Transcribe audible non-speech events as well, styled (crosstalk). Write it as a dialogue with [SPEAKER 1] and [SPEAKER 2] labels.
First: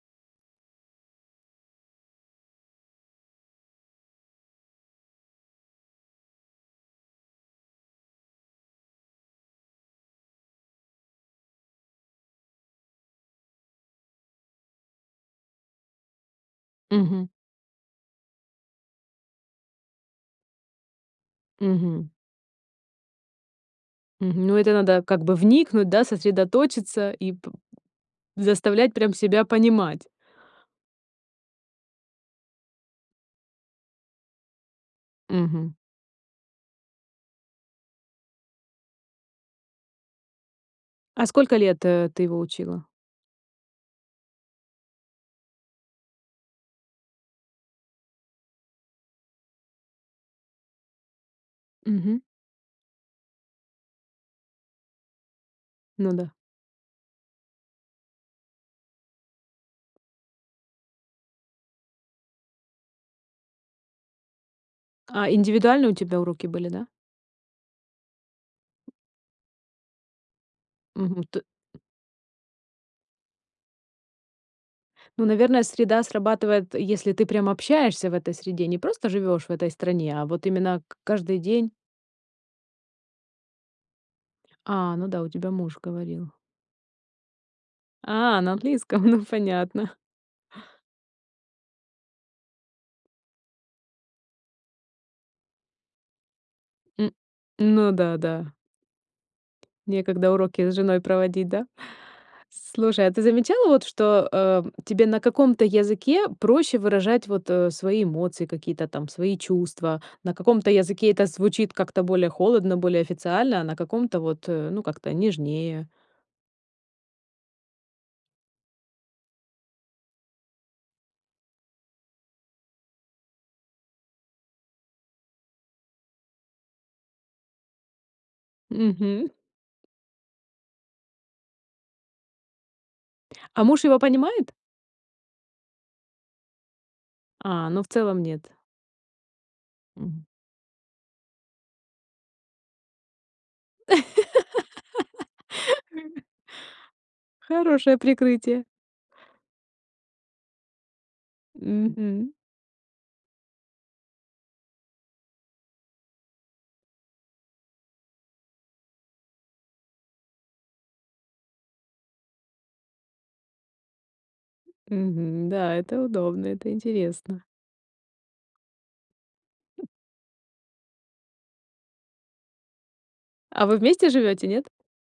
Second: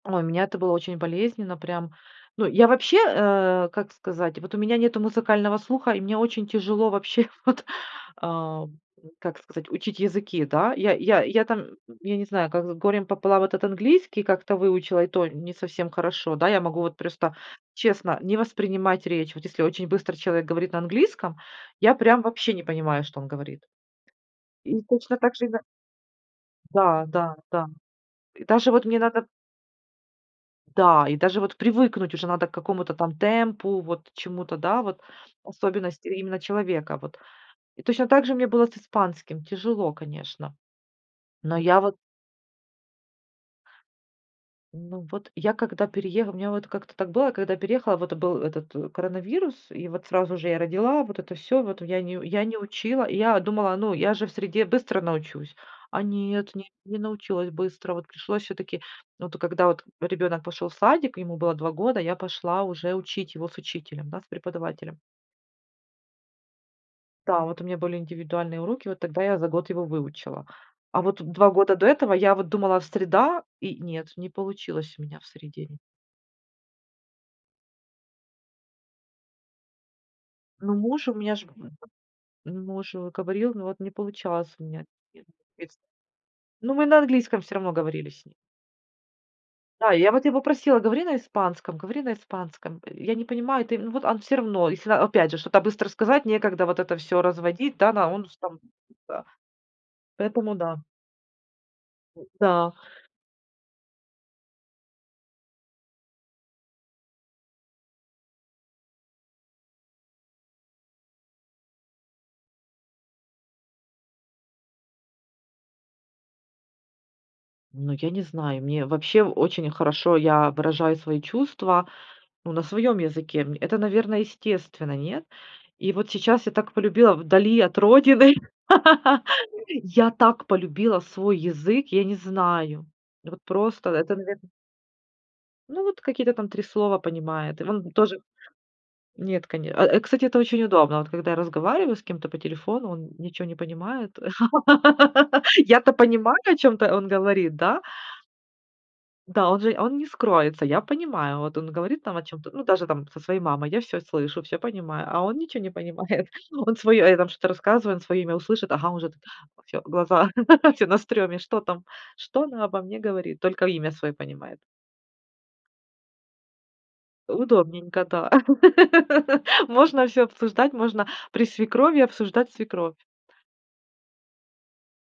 [SPEAKER 1] Ой, у меня это было очень болезненно. Прям, ну, я вообще, э, как сказать, вот у меня нету музыкального слуха, и мне очень тяжело вообще вот, ам, как сказать, учить языки, да. Я я я там, я не знаю, как с горем пополам этот английский как-то выучила, и то не совсем хорошо. Да, я могу вот
[SPEAKER 2] Мгм.
[SPEAKER 1] просто честно не воспринимать речь. Вот если очень быстро человек говорит на английском, я
[SPEAKER 2] Мгм.
[SPEAKER 1] прям вообще не понимаю, что он говорит.
[SPEAKER 2] Мгм. Ну, это
[SPEAKER 1] И
[SPEAKER 2] надо,
[SPEAKER 1] точно
[SPEAKER 2] как бы,
[SPEAKER 1] так же и на
[SPEAKER 2] вникнуть, да,
[SPEAKER 1] Да
[SPEAKER 2] сосредоточиться и
[SPEAKER 1] да
[SPEAKER 2] п
[SPEAKER 1] да. И даже вот
[SPEAKER 2] заставлять
[SPEAKER 1] мне
[SPEAKER 2] прям
[SPEAKER 1] надо
[SPEAKER 2] себя понимать.
[SPEAKER 1] Да, и даже вот привыкнуть уже надо к какому-то там темпу, вот чему-то, да, вот
[SPEAKER 2] Мгм.
[SPEAKER 1] особенности именно человека. Вот, и точно так же мне было с испанским. Тяжело, конечно.
[SPEAKER 2] А
[SPEAKER 1] Но
[SPEAKER 2] сколько
[SPEAKER 1] я
[SPEAKER 2] лет,
[SPEAKER 1] вот
[SPEAKER 2] э, ты его учила?
[SPEAKER 1] Ну, вот я когда перееха у меня вот как-то так было, когда переехала, вот был этот коронавирус, и вот сразу же я родила, вот это всё, вот я не
[SPEAKER 2] Мгм.
[SPEAKER 1] я не учила. Я думала: "Ну, я же в среде быстро научусь". А
[SPEAKER 2] Ну да.
[SPEAKER 1] нет, не не научилась быстро. Вот пришлось всё-таки, от когда от ребёнок пошел в садик, ему было 2 года, я пошла уже учить его с учителем, да, с преподавателем.
[SPEAKER 2] А индивидуальные у тебя уроки были, да?
[SPEAKER 1] Да, вот у меня были индивидуальные уроки, вот тогда я за год его выучила. А вот
[SPEAKER 2] Мгм, т
[SPEAKER 1] 2 года до этого я вот думала: "Среда". И нет, не получилось у меня в
[SPEAKER 2] Ну, наверное,
[SPEAKER 1] среде.
[SPEAKER 2] среда срабатывает, если ты прям общаешься в этой среде. Не просто живёшь в этой стране, а вот
[SPEAKER 1] Ну,
[SPEAKER 2] именно
[SPEAKER 1] муж у меня
[SPEAKER 2] каждый
[SPEAKER 1] ж,
[SPEAKER 2] день.
[SPEAKER 1] муж говорил, но вот не получалось у меня.
[SPEAKER 2] А, ну да,
[SPEAKER 1] Нет,
[SPEAKER 2] у тебя
[SPEAKER 1] ест
[SPEAKER 2] муж говорил.
[SPEAKER 1] Ну, мы на английском всё равно говорили с ним.
[SPEAKER 2] А, на английском, ну, понятно.
[SPEAKER 1] Да, и я вот его просила: "Говори на испанском, говори на испанском". Я не понимаю ты, но вот он всё равно, если, а, опять же, что-то быстро сказать, некогда вот это
[SPEAKER 2] М.
[SPEAKER 1] всё разводить, да,
[SPEAKER 2] Ну
[SPEAKER 1] на
[SPEAKER 2] да,
[SPEAKER 1] он с
[SPEAKER 2] да.
[SPEAKER 1] там, да
[SPEAKER 2] Некогда
[SPEAKER 1] Поэтому
[SPEAKER 2] уроки с
[SPEAKER 1] да.
[SPEAKER 2] женой проводить, да?
[SPEAKER 1] М-да.
[SPEAKER 2] Слушай, а ты замечала вот, что, э, тебе на каком-то языке проще выражать, вот, э, свои эмоции, какие-то там свои чувства? На каком-то языке это звучит как-то более холодно, более официально, а на каком-то, вот, э, ну, как-то нежнее.
[SPEAKER 1] Ну, я не знаю, мне вообще очень хорошо, я выражаю свои чувства, ну, на своем языке. М, это, наверно, естественно, нет? И вот сейчас я так полюбила вдали от родины,
[SPEAKER 2] Мгм.
[SPEAKER 1] (laughs) я так полюбила свой язык, я не знаю. Вот
[SPEAKER 2] А муж
[SPEAKER 1] просто,
[SPEAKER 2] его
[SPEAKER 1] это, наверно
[SPEAKER 2] понимает?
[SPEAKER 1] Ну, вот какие-то там 3 слова понимает. И
[SPEAKER 2] А, ну, в
[SPEAKER 1] вон тоже
[SPEAKER 2] целом нет.
[SPEAKER 1] Нет, коне э, э, кстати,
[SPEAKER 2] Мгм.
[SPEAKER 1] это очень удобно: вот когда я разговариваю с кем-то по телефону, он ничего не понимает. (laughs) Я-то
[SPEAKER 2] (laughs)
[SPEAKER 1] понимаю, о чём-то он говорит, да?
[SPEAKER 2] Хорошее прикрытие.
[SPEAKER 1] Да, он же он не скроется, я понимаю. Вот он говорит там о
[SPEAKER 2] Мгм.
[SPEAKER 1] чём-то, ну, даже там со своей мамой, я всё слышу, всё понимаю, а он ничего не понимает. Он своё, э, там что-то рассказывает, он своё имя услышит, ага, он уже всё, глаза, (laughs) всё на стрёме: "Что там? Что она обо мне говорит?" Только имя своё понимает.
[SPEAKER 2] Мгм. Да, это удобно, это интересно.
[SPEAKER 1] Удобненько, да. (laughs)
[SPEAKER 2] М.
[SPEAKER 1] Можно всё обсуждать, можно при свекрови обсуждать свекровь.
[SPEAKER 2] А вы вместе живете, нет?